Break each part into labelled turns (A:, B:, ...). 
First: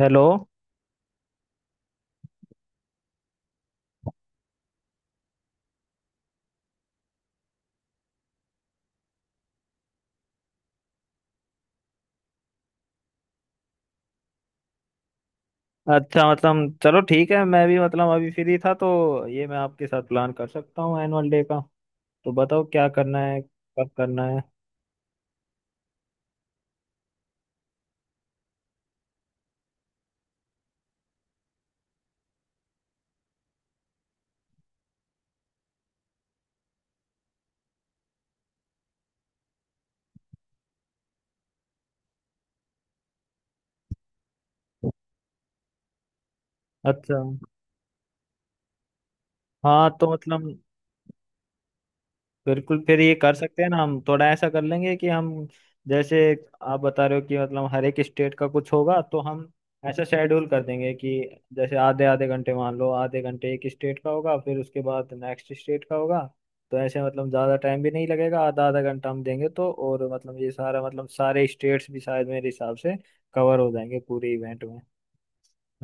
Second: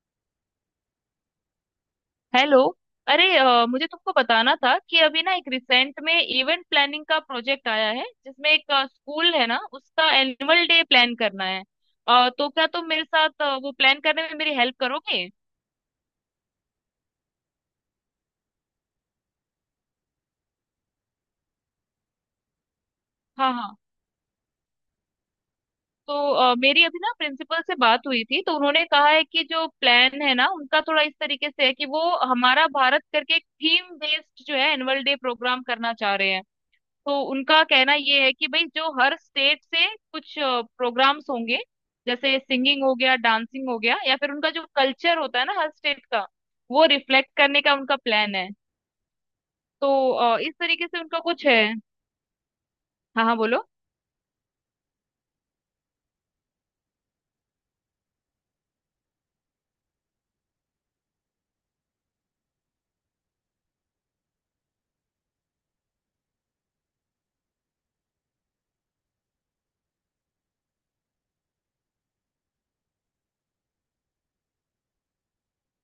A: Hello.
B: Hello. अरे मुझे तुमको बताना था कि अभी ना एक रिसेंट में इवेंट प्लानिंग का प्रोजेक्ट आया है जिसमें एक स्कूल है ना उसका एनुअल डे प्लान करना है। तो क्या तुम मेरे साथ वो प्लान करने में मेरी हेल्प करोगे?
A: अच्छा, मतलब चलो ठीक है, मैं भी मतलब अभी फ्री था तो ये मैं आपके साथ प्लान कर सकता हूँ एनुअल डे का। तो बताओ क्या करना है,
B: हाँ हाँ।
A: कब करना है।
B: तो मेरी अभी ना प्रिंसिपल से बात हुई थी तो उन्होंने कहा है कि जो प्लान है ना उनका थोड़ा इस तरीके से है कि वो हमारा भारत करके एक थीम बेस्ड जो है एनुअल डे प्रोग्राम करना चाह रहे हैं। तो उनका कहना ये है कि भाई जो हर स्टेट से कुछ प्रोग्राम्स होंगे, जैसे सिंगिंग हो गया डांसिंग हो गया या फिर उनका जो कल्चर होता है ना हर स्टेट का वो
A: अच्छा।
B: रिफ्लेक्ट करने का उनका प्लान है। तो
A: हाँ, तो मतलब
B: इस तरीके से उनका कुछ है।
A: बिल्कुल, फिर ये
B: हाँ
A: कर
B: हाँ
A: सकते
B: बोलो।
A: हैं ना। हम थोड़ा ऐसा कर लेंगे कि हम, जैसे आप बता रहे हो कि मतलब हर एक स्टेट का कुछ होगा, तो हम ऐसा शेड्यूल कर देंगे कि जैसे आधे आधे घंटे, मान लो आधे घंटे एक स्टेट का होगा, फिर उसके बाद नेक्स्ट स्टेट का होगा। तो ऐसे मतलब ज़्यादा टाइम भी नहीं लगेगा, आधा आधा घंटा हम देंगे तो, और मतलब ये सारा मतलब सारे स्टेट्स भी शायद मेरे हिसाब से कवर हो जाएंगे पूरे इवेंट में।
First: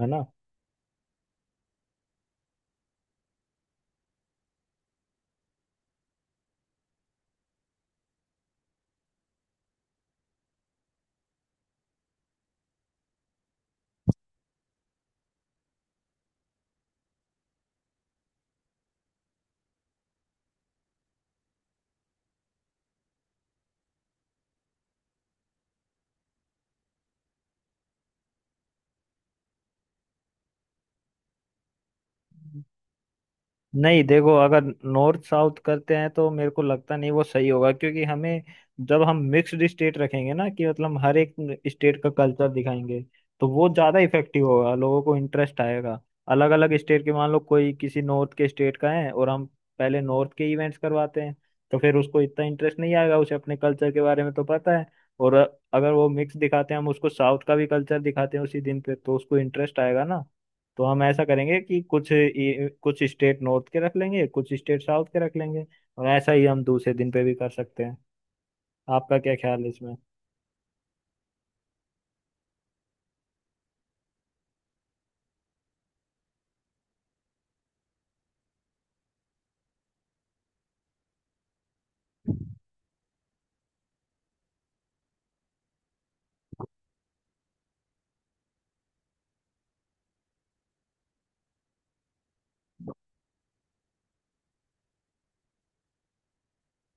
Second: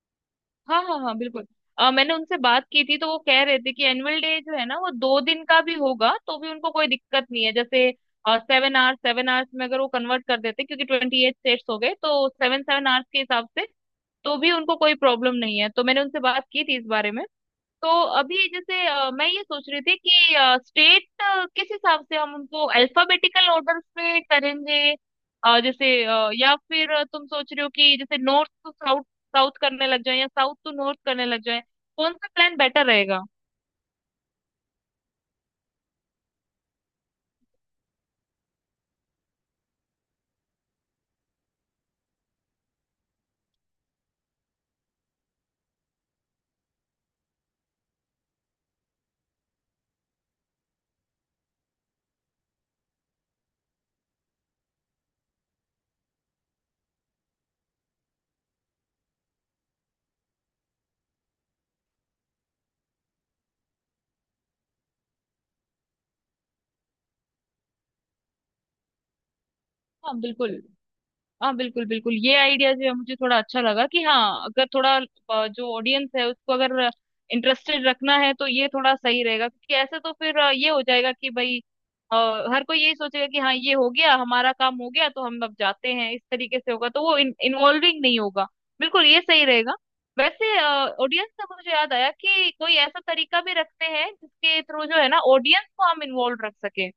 A: है ना।
B: हाँ हाँ हाँ बिल्कुल। मैंने उनसे बात की थी तो वो कह रहे थे कि एनुअल डे जो है ना वो 2 दिन का भी होगा तो भी उनको कोई दिक्कत नहीं है, जैसे 7 आवर्स 7 आवर्स में अगर वो कन्वर्ट कर देते क्योंकि 28 स्टेट्स हो गए तो सेवन सेवन आवर्स के हिसाब से तो भी उनको कोई प्रॉब्लम नहीं है। तो मैंने उनसे बात की थी इस बारे में। तो अभी जैसे मैं ये सोच रही थी कि स्टेट किस हिसाब से हम उनको अल्फाबेटिकल ऑर्डर में करेंगे। जैसे या फिर तुम सोच रहे हो कि जैसे नॉर्थ टू साउथ साउथ करने लग जाए या साउथ टू नॉर्थ करने लग जाए? कौन सा प्लान बेटर रहेगा?
A: नहीं देखो, अगर नॉर्थ साउथ करते हैं तो मेरे को लगता नहीं वो सही होगा, क्योंकि हमें जब हम मिक्स्ड स्टेट रखेंगे ना कि मतलब हर एक स्टेट का कल्चर दिखाएंगे, तो वो ज़्यादा इफेक्टिव होगा, लोगों को इंटरेस्ट आएगा। अलग अलग स्टेट के मान लो कोई किसी नॉर्थ के स्टेट का है और हम पहले नॉर्थ के इवेंट्स करवाते हैं, तो फिर उसको इतना इंटरेस्ट नहीं आएगा, उसे अपने कल्चर के बारे में तो पता है। और अगर वो मिक्स दिखाते हैं, हम उसको साउथ का भी कल्चर दिखाते हैं उसी दिन पे, तो उसको इंटरेस्ट आएगा ना। तो हम ऐसा करेंगे कि कुछ स्टेट नॉर्थ के रख लेंगे, कुछ स्टेट साउथ के रख लेंगे। और ऐसा ही हम दूसरे दिन पे भी कर सकते हैं। आपका क्या ख्याल है इसमें।
B: हाँ बिल्कुल। हाँ बिल्कुल बिल्कुल ये आइडिया जो है मुझे थोड़ा अच्छा लगा कि हाँ अगर थोड़ा जो ऑडियंस है उसको अगर इंटरेस्टेड रखना है तो ये थोड़ा सही रहेगा क्योंकि ऐसे तो फिर ये हो जाएगा कि भाई अ, हर कोई यही सोचेगा कि हाँ ये हो गया हमारा काम हो गया तो हम अब जाते हैं, इस तरीके से होगा तो वो इन्वॉल्विंग नहीं होगा। बिल्कुल ये सही रहेगा। वैसे ऑडियंस से मुझे याद आया कि कोई ऐसा तरीका भी रखते हैं जिसके थ्रू जो है ना ऑडियंस को हम इन्वॉल्व रख सके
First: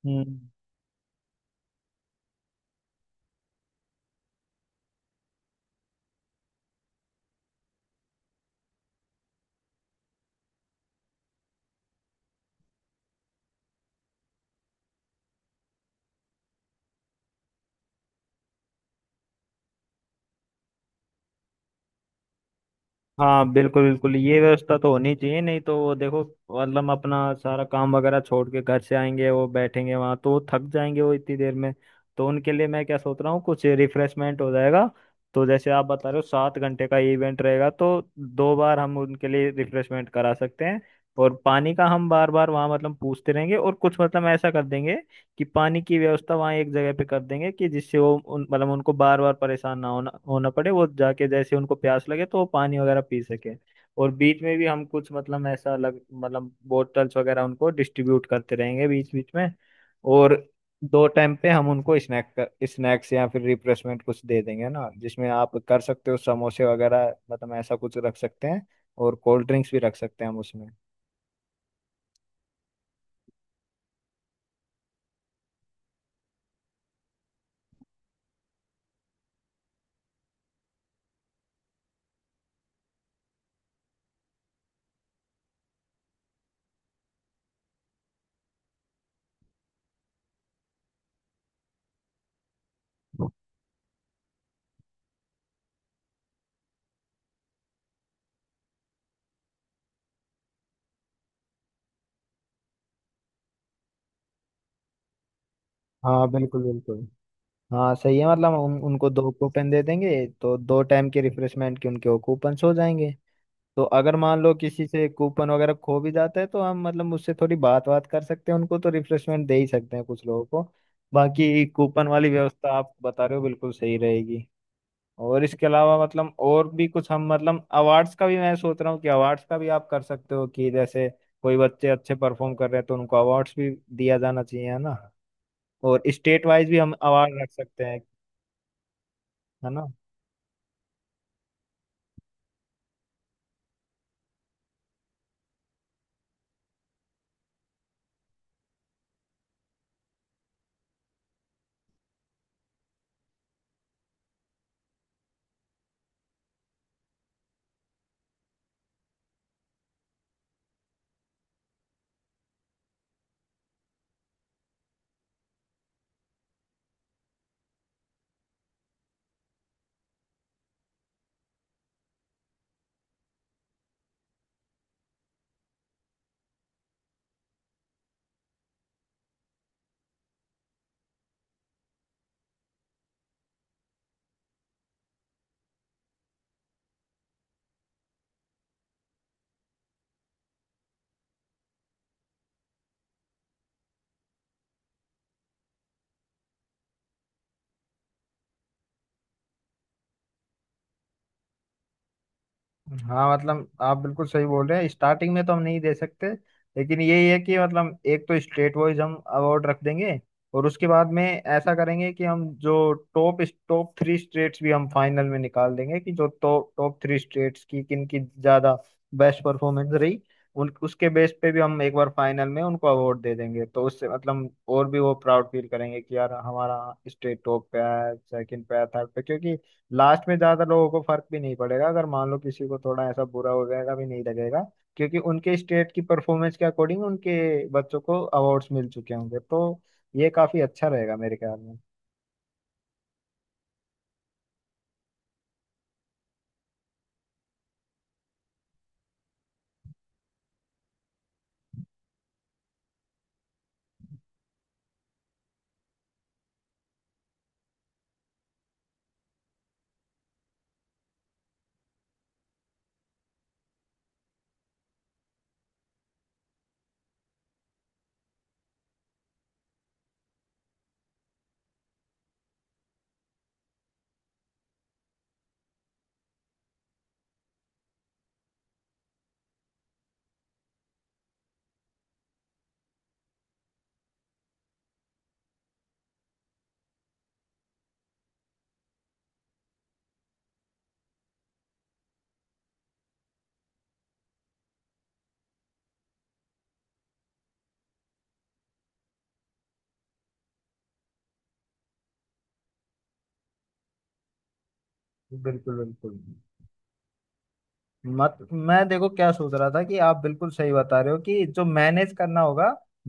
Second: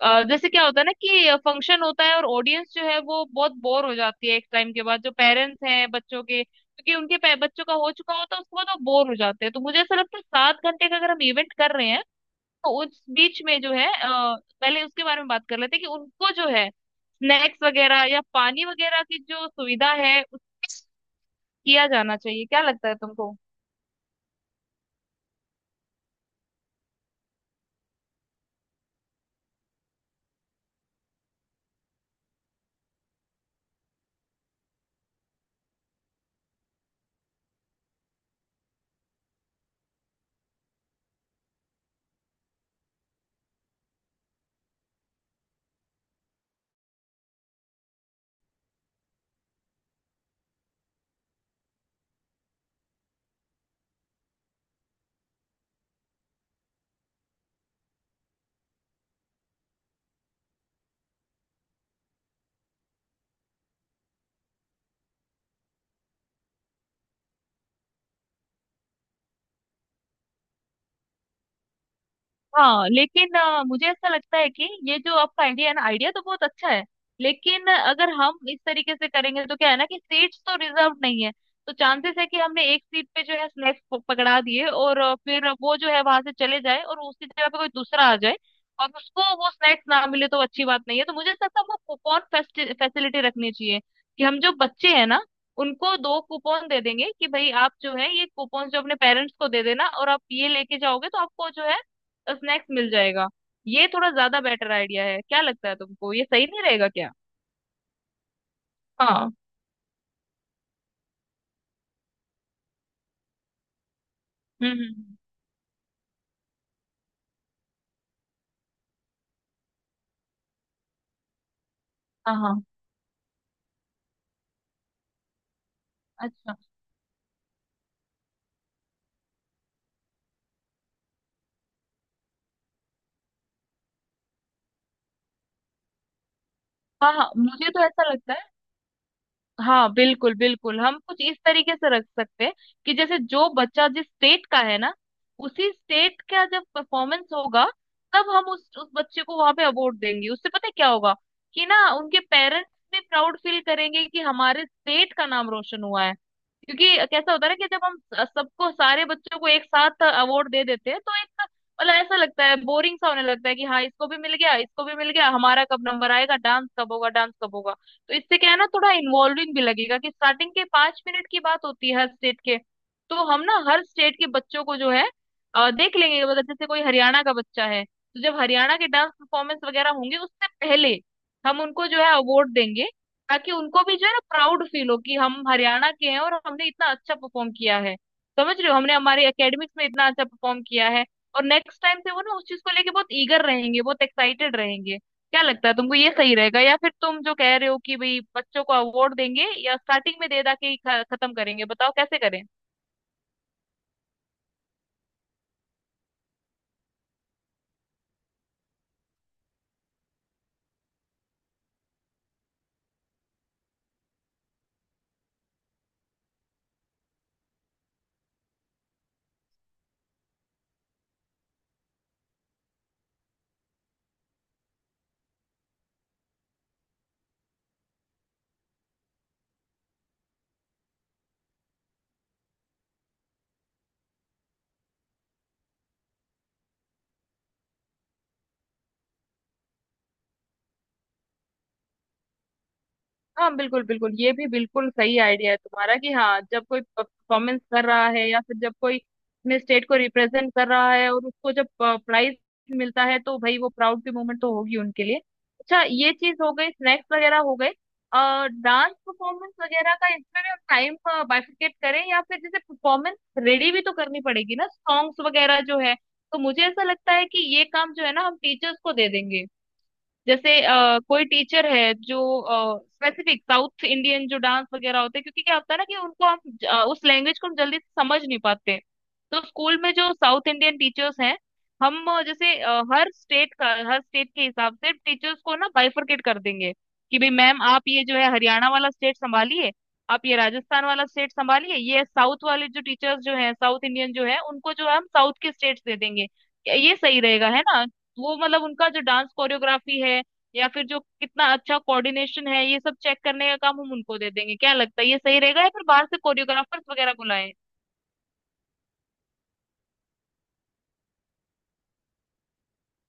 A: हम्म।
B: जैसे क्या होता है ना कि फंक्शन होता है और ऑडियंस जो है वो बहुत बोर हो जाती है एक टाइम के बाद, जो पेरेंट्स हैं बच्चों के, क्योंकि उनके बच्चों का हो चुका होता है, उसके बाद वो बोर हो जाते हैं। तो मुझे ऐसा लगता है 7 घंटे का अगर हम इवेंट कर रहे हैं तो उस बीच में जो है पहले उसके बारे में बात कर लेते हैं कि उनको जो है स्नैक्स वगैरह या पानी वगैरह की जो सुविधा है उसकी किया जाना चाहिए, क्या लगता है तुमको?
A: हाँ बिल्कुल बिल्कुल, ये व्यवस्था तो होनी चाहिए, नहीं तो वो देखो मतलब अपना सारा काम वगैरह छोड़ के घर से आएंगे, वो बैठेंगे वहां तो वो थक जाएंगे वो इतनी देर में। तो उनके लिए मैं क्या सोच रहा हूँ कुछ रिफ्रेशमेंट हो जाएगा। तो जैसे आप बता रहे हो 7 घंटे का इवेंट रहेगा, तो दो बार हम उनके लिए रिफ्रेशमेंट करा सकते हैं। और पानी का हम बार बार वहाँ मतलब पूछते रहेंगे और कुछ मतलब ऐसा कर देंगे कि पानी की व्यवस्था वहाँ एक जगह पे कर देंगे कि जिससे वो उन मतलब उनको बार बार परेशान ना होना होना पड़े, वो जाके जैसे उनको प्यास लगे तो वो पानी वगैरह पी सके। और बीच में भी हम कुछ मतलब ऐसा अलग मतलब बोतल्स वगैरह उनको डिस्ट्रीब्यूट करते रहेंगे बीच बीच में। और दो टाइम पे हम उनको स्नैक्स या फिर रिफ्रेशमेंट कुछ दे देंगे ना, जिसमें आप कर सकते हो समोसे वगैरह मतलब ऐसा कुछ रख सकते हैं। और कोल्ड ड्रिंक्स भी रख सकते हैं हम उसमें।
B: हाँ लेकिन मुझे ऐसा लगता है कि ये जो आपका आइडिया है ना, आइडिया तो बहुत अच्छा है लेकिन अगर हम इस तरीके से करेंगे तो क्या है ना कि सीट्स तो रिजर्व नहीं है। तो चांसेस है कि हमने एक सीट पे जो है स्नैक्स पकड़ा दिए और फिर वो जो है वहां से चले जाए और उसकी जगह पे कोई दूसरा आ जाए और उसको वो स्नैक्स ना मिले तो अच्छी बात नहीं है। तो मुझे ऐसा लगता है हमको कूपन फैसिलिटी रखनी चाहिए कि हम जो बच्चे हैं ना उनको दो कूपन दे देंगे कि भाई आप जो है ये कूपन जो अपने पेरेंट्स को दे देना और आप ये लेके जाओगे तो आपको जो है स्नैक्स मिल जाएगा। ये थोड़ा ज्यादा बेटर आइडिया है, क्या लगता है तुमको, ये
A: हाँ
B: सही
A: बिल्कुल
B: नहीं रहेगा
A: बिल्कुल।
B: क्या?
A: हाँ सही है, मतलब उनको दो
B: हाँ।
A: कूपन दे देंगे तो दो टाइम के रिफ्रेशमेंट के उनके वो कूपन्स हो जाएंगे। तो अगर मान लो
B: हम्म हम्म,
A: किसी से
B: हम्म,
A: कूपन वगैरह खो भी जाता है तो हम मतलब उससे थोड़ी बात बात कर सकते हैं, उनको तो रिफ्रेशमेंट दे ही सकते हैं कुछ लोगों को। बाकी कूपन वाली
B: हाँ हाँ।
A: व्यवस्था आप बता रहे हो बिल्कुल सही रहेगी। और इसके अलावा मतलब
B: अच्छा।
A: और भी कुछ हम मतलब अवार्ड्स का भी मैं सोच रहा हूँ कि अवार्ड्स का भी आप कर सकते हो कि जैसे कोई बच्चे अच्छे परफॉर्म कर रहे हैं तो उनको अवार्ड्स भी दिया जाना चाहिए। है ना। और स्टेट वाइज भी हम
B: हाँ हाँ
A: अवार्ड रख
B: मुझे
A: सकते
B: तो
A: हैं।
B: ऐसा लगता है।
A: है ना।
B: हाँ बिल्कुल बिल्कुल हम कुछ इस तरीके से रख सकते हैं कि जैसे जो बच्चा जिस स्टेट का है ना उसी स्टेट का जब परफॉर्मेंस होगा तब हम उस बच्चे को वहां पे अवार्ड देंगे। उससे पता है क्या होगा कि ना उनके पेरेंट्स भी प्राउड फील करेंगे कि हमारे स्टेट का नाम रोशन हुआ है। क्योंकि कैसा होता है ना कि जब हम सबको सारे बच्चों को एक साथ अवार्ड दे देते हैं तो एक मतलब ऐसा लगता है बोरिंग सा होने लगता है कि हाँ इसको भी मिल गया इसको भी मिल गया, हमारा कब नंबर आएगा, डांस कब होगा डांस कब होगा। तो इससे क्या है ना थोड़ा इन्वॉल्विंग भी लगेगा कि स्टार्टिंग के 5 मिनट की बात होती है हर स्टेट के। तो हम ना हर स्टेट के बच्चों को जो है देख लेंगे, मतलब जैसे कोई हरियाणा का बच्चा है तो जब हरियाणा के डांस परफॉर्मेंस वगैरह होंगे उससे पहले हम उनको जो है अवार्ड देंगे ताकि उनको भी जो है ना प्राउड फील हो कि हम हरियाणा के हैं और हमने इतना अच्छा परफॉर्म किया है। समझ रहे हो, हमने हमारे एकेडमिक्स में इतना अच्छा परफॉर्म किया है और नेक्स्ट टाइम से वो ना उस चीज को लेके बहुत ईगर रहेंगे बहुत एक्साइटेड रहेंगे। क्या लगता है तुमको ये सही रहेगा या फिर तुम जो कह रहे हो कि भाई बच्चों को अवार्ड देंगे या स्टार्टिंग में दे दा के ही खत्म करेंगे, बताओ कैसे करें?
A: हाँ मतलब आप बिल्कुल सही बोल रहे हैं, स्टार्टिंग में तो हम नहीं दे सकते। लेकिन यही है कि मतलब एक तो स्टेट वाइज हम अवार्ड रख देंगे, और उसके बाद में ऐसा करेंगे कि हम जो टॉप टॉप थ्री स्टेट्स भी हम फाइनल में निकाल देंगे कि जो टॉप टॉप थ्री स्टेट्स की किन की ज्यादा बेस्ट परफॉर्मेंस रही, उन उसके बेस पे भी हम एक बार फाइनल में उनको अवार्ड दे देंगे। तो उससे मतलब और भी वो प्राउड फील करेंगे कि यार हमारा स्टेट टॉप पे आया, सेकंड पे आया, थर्ड पे। क्योंकि लास्ट में ज्यादा लोगों को फर्क भी नहीं पड़ेगा, अगर मान लो किसी को थोड़ा ऐसा बुरा हो जाएगा भी नहीं लगेगा, क्योंकि उनके स्टेट की परफॉर्मेंस के अकॉर्डिंग उनके बच्चों को अवार्ड्स मिल चुके होंगे। तो ये काफी अच्छा रहेगा मेरे ख्याल में।
B: हाँ बिल्कुल बिल्कुल ये भी बिल्कुल सही आइडिया है तुम्हारा कि हाँ जब कोई परफॉर्मेंस कर रहा है या फिर जब कोई अपने स्टेट को रिप्रेजेंट कर रहा है और उसको जब प्राइज मिलता है तो भाई वो प्राउड की मोमेंट तो होगी उनके लिए। अच्छा ये चीज हो गई, स्नैक्स वगैरह हो गए। डांस परफॉर्मेंस वगैरह का इसमें भी हम टाइम बाइफिकेट करें, या फिर जैसे परफॉर्मेंस रेडी भी तो करनी पड़ेगी ना सॉन्ग्स वगैरह जो है, तो मुझे ऐसा लगता है कि ये काम जो है ना हम टीचर्स को दे देंगे। जैसे कोई टीचर है जो स्पेसिफिक साउथ इंडियन जो डांस वगैरह होते हैं, क्योंकि क्या होता है ना कि उनको हम उस लैंग्वेज को हम जल्दी से समझ नहीं पाते हैं। तो स्कूल में जो साउथ इंडियन टीचर्स हैं हम जैसे हर स्टेट का हर स्टेट के हिसाब से टीचर्स को ना बाइफरकेट कर देंगे कि भाई मैम आप ये जो है हरियाणा वाला स्टेट संभालिए, आप ये राजस्थान वाला स्टेट संभालिए, ये साउथ वाले जो टीचर्स जो हैं साउथ इंडियन जो है उनको जो हम साउथ के स्टेट्स दे देंगे, ये सही रहेगा है ना। वो मतलब उनका जो डांस कोरियोग्राफी है या फिर जो कितना अच्छा कोऑर्डिनेशन है ये सब चेक करने का काम हम उनको दे देंगे। क्या लगता है ये सही रहेगा या
A: बिल्कुल
B: फिर बाहर से
A: बिल्कुल।
B: कोरियोग्राफर्स वगैरह बुलाएं?
A: मत मैं देखो क्या सोच रहा था कि आप बिल्कुल सही बता रहे हो कि जो मैनेज करना होगा,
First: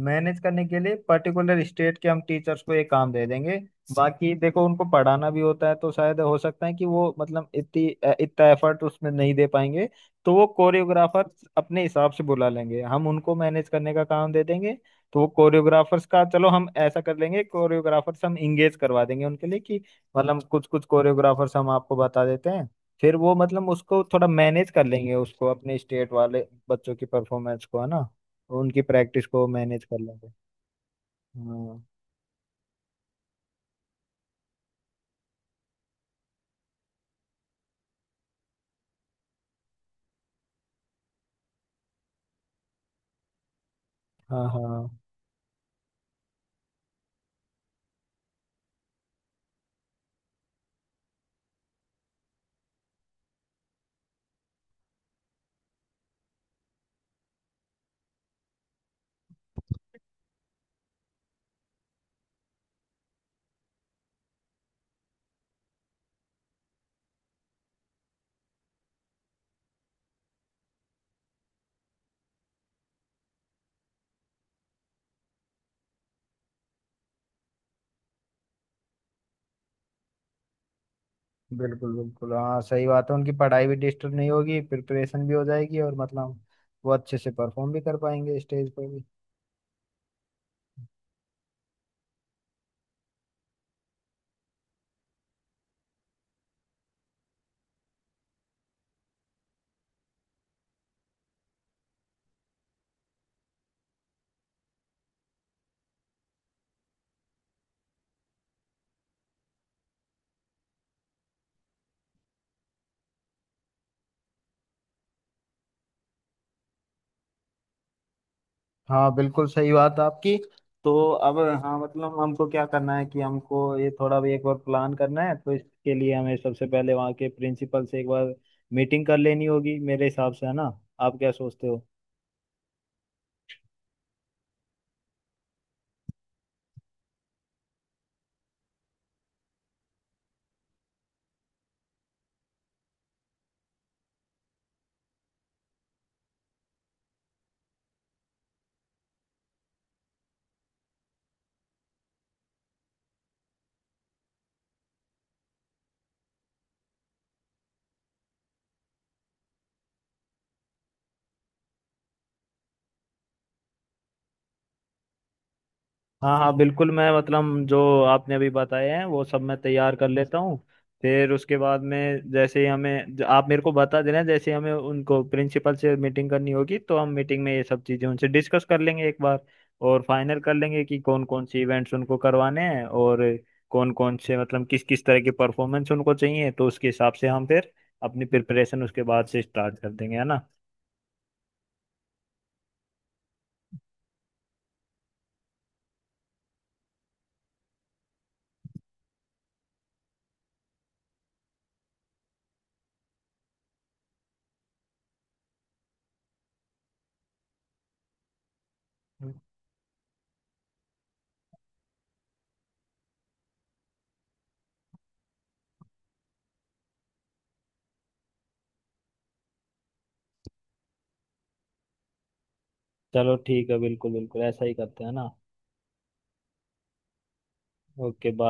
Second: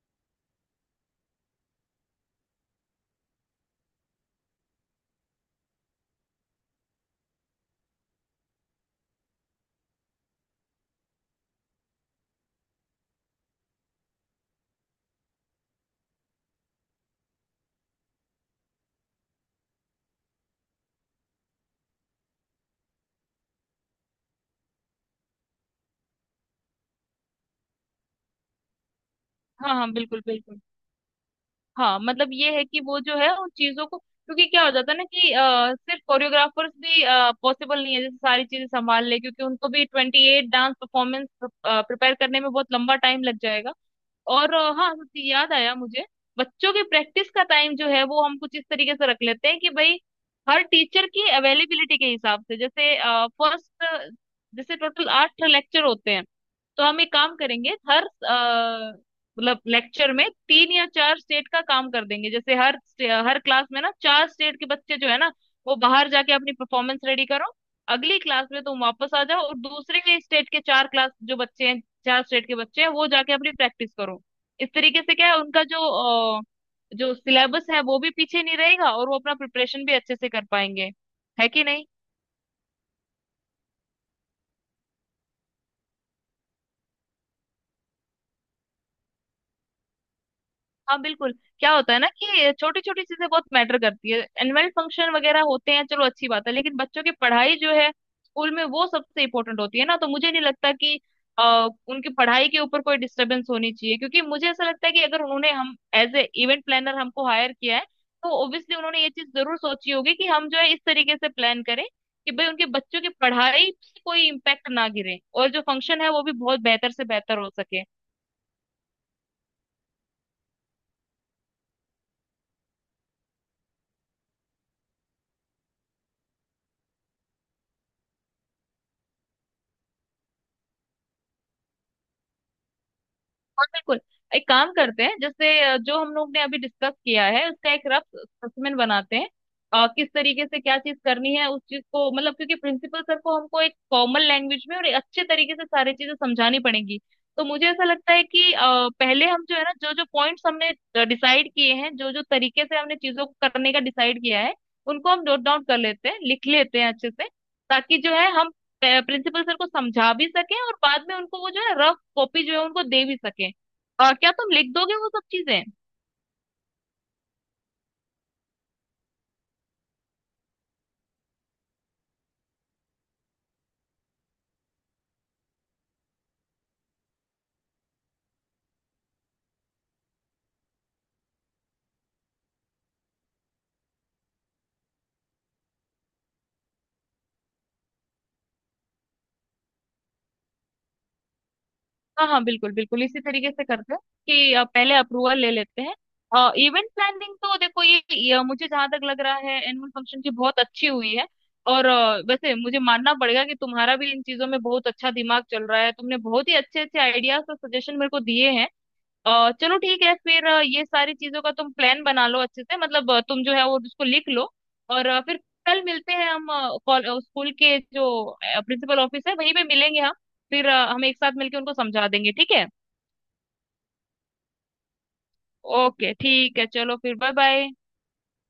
A: मैनेज करने के लिए पर्टिकुलर स्टेट के हम टीचर्स को ये काम दे देंगे। बाकी देखो उनको पढ़ाना भी होता है तो शायद हो सकता है कि वो मतलब इतना एफर्ट उसमें नहीं दे पाएंगे। तो वो कोरियोग्राफर अपने हिसाब से बुला लेंगे हम उनको मैनेज करने का काम दे देंगे। तो वो कोरियोग्राफर्स का चलो हम ऐसा कर लेंगे, कोरियोग्राफर्स हम इंगेज करवा देंगे उनके लिए कि मतलब कुछ कुछ कोरियोग्राफर्स हम आपको बता देते हैं। फिर वो मतलब उसको थोड़ा मैनेज कर लेंगे, उसको अपने स्टेट वाले बच्चों की परफॉर्मेंस को, है ना। उनकी प्रैक्टिस को
B: हाँ
A: मैनेज
B: हाँ
A: कर
B: बिल्कुल
A: लेंगे।
B: बिल्कुल।
A: हाँ।
B: हाँ मतलब ये है कि वो जो है उन चीजों को, क्योंकि क्या हो जाता है ना कि सिर्फ कोरियोग्राफर्स भी पॉसिबल नहीं है जैसे सारी चीजें संभाल ले, क्योंकि उनको भी 28 डांस परफॉर्मेंस प्रिपेयर करने में बहुत लंबा टाइम लग जाएगा।
A: हाँ
B: और
A: हाँ
B: हाँ सच्ची याद आया मुझे, बच्चों की प्रैक्टिस का टाइम जो है वो हम कुछ इस तरीके से रख लेते हैं कि भाई हर टीचर की अवेलेबिलिटी के हिसाब से, जैसे फर्स्ट जैसे टोटल आठ लेक्चर होते हैं तो हम एक काम करेंगे हर मतलब लेक्चर में तीन या चार स्टेट का काम कर देंगे, जैसे हर हर क्लास में ना चार स्टेट के बच्चे जो है ना वो बाहर जाके अपनी परफॉर्मेंस रेडी करो, अगली क्लास में तुम वापस आ जाओ और दूसरे के स्टेट के चार क्लास जो बच्चे हैं चार स्टेट के बच्चे हैं वो जाके अपनी प्रैक्टिस करो। इस तरीके से क्या है उनका जो अ, जो सिलेबस है वो भी पीछे नहीं रहेगा और वो अपना प्रिपरेशन भी अच्छे से कर पाएंगे, है कि नहीं?
A: बिल्कुल बिल्कुल, हाँ सही बात है, उनकी पढ़ाई भी डिस्टर्ब नहीं होगी, प्रिपरेशन भी हो जाएगी और मतलब वो अच्छे से परफॉर्म भी कर पाएंगे स्टेज पे भी।
B: हाँ बिल्कुल। क्या होता है ना कि छोटी छोटी चीजें बहुत मैटर करती है एनुअल फंक्शन वगैरह होते हैं, चलो अच्छी बात है, लेकिन बच्चों की पढ़ाई जो है स्कूल में वो सबसे इम्पोर्टेंट होती है ना। तो मुझे नहीं लगता कि उनकी पढ़ाई के ऊपर कोई डिस्टरबेंस होनी चाहिए, क्योंकि मुझे ऐसा लगता है कि अगर उन्होंने हम एज ए इवेंट प्लानर हमको हायर किया है तो ऑब्वियसली उन्होंने ये चीज जरूर सोची होगी कि हम जो है इस तरीके से प्लान करें कि भाई उनके बच्चों की पढ़ाई पे कोई इम्पैक्ट ना गिरे और जो फंक्शन है वो भी बहुत बेहतर से बेहतर हो सके।
A: हाँ बिल्कुल सही बात है आपकी। तो अब, हाँ मतलब हमको क्या करना है कि हमको ये थोड़ा भी एक बार प्लान करना है, तो इसके लिए हमें सबसे पहले वहाँ के प्रिंसिपल से एक बार मीटिंग कर लेनी होगी मेरे हिसाब से। है ना। आप क्या सोचते हो।
B: और बिल्कुल एक काम करते हैं, जैसे जो हम लोग ने अभी डिस्कस किया है उसका एक रफ स्पेसिमेन बनाते हैं। किस तरीके से क्या चीज करनी है उस चीज को, मतलब क्योंकि प्रिंसिपल सर को हमको एक कॉमन लैंग्वेज में और एक अच्छे तरीके से सारी चीजें समझानी पड़ेंगी। तो मुझे ऐसा लगता है कि पहले हम जो है ना जो जो पॉइंट्स हमने डिसाइड किए हैं, जो जो तरीके से हमने चीजों को करने का डिसाइड किया है, उनको हम नोट डाउन कर लेते हैं, लिख लेते हैं अच्छे से, ताकि जो है हम प्रिंसिपल सर को समझा भी सकें और बाद में उनको वो जो है रफ कॉपी जो है उनको दे भी सकें। क्या तुम लिख दोगे वो सब चीजें?
A: हाँ हाँ बिल्कुल, मैं मतलब जो आपने अभी बताए हैं वो सब मैं तैयार कर लेता हूँ। फिर उसके बाद में जैसे ही हमें आप मेरे को बता देना, जैसे ही हमें उनको प्रिंसिपल से मीटिंग करनी होगी, तो हम मीटिंग में ये सब चीज़ें उनसे डिस्कस कर लेंगे एक बार। और फाइनल कर लेंगे कि कौन कौन से इवेंट्स उनको करवाने हैं और कौन कौन से मतलब किस किस तरह की परफॉर्मेंस उनको चाहिए, तो उसके हिसाब से हम फिर अपनी प्रिपरेशन उसके बाद से स्टार्ट कर देंगे। है ना।
B: हाँ हाँ बिल्कुल बिल्कुल इसी तरीके से करते हैं कि पहले अप्रूवल ले लेते हैं। इवेंट प्लानिंग तो देखो ये मुझे जहां तक लग रहा है एनुअल फंक्शन की बहुत अच्छी हुई है। और वैसे मुझे मानना पड़ेगा कि तुम्हारा भी इन चीजों में बहुत अच्छा दिमाग चल रहा है, तुमने बहुत ही अच्छे अच्छे आइडियाज और सजेशन मेरे को दिए हैं। चलो ठीक है, फिर ये सारी चीजों का तुम प्लान बना लो अच्छे से, मतलब तुम जो है वो उसको लिख लो। और फिर कल मिलते हैं हम, स्कूल के जो प्रिंसिपल ऑफिस है वहीं पे मिलेंगे हम। फिर हम एक साथ मिलके उनको समझा देंगे, ठीक है?
A: चलो ठीक है बिल्कुल बिल्कुल ऐसा ही करते हैं ना।
B: ओके ठीक है, चलो फिर बाय बाय।
A: Okay bye.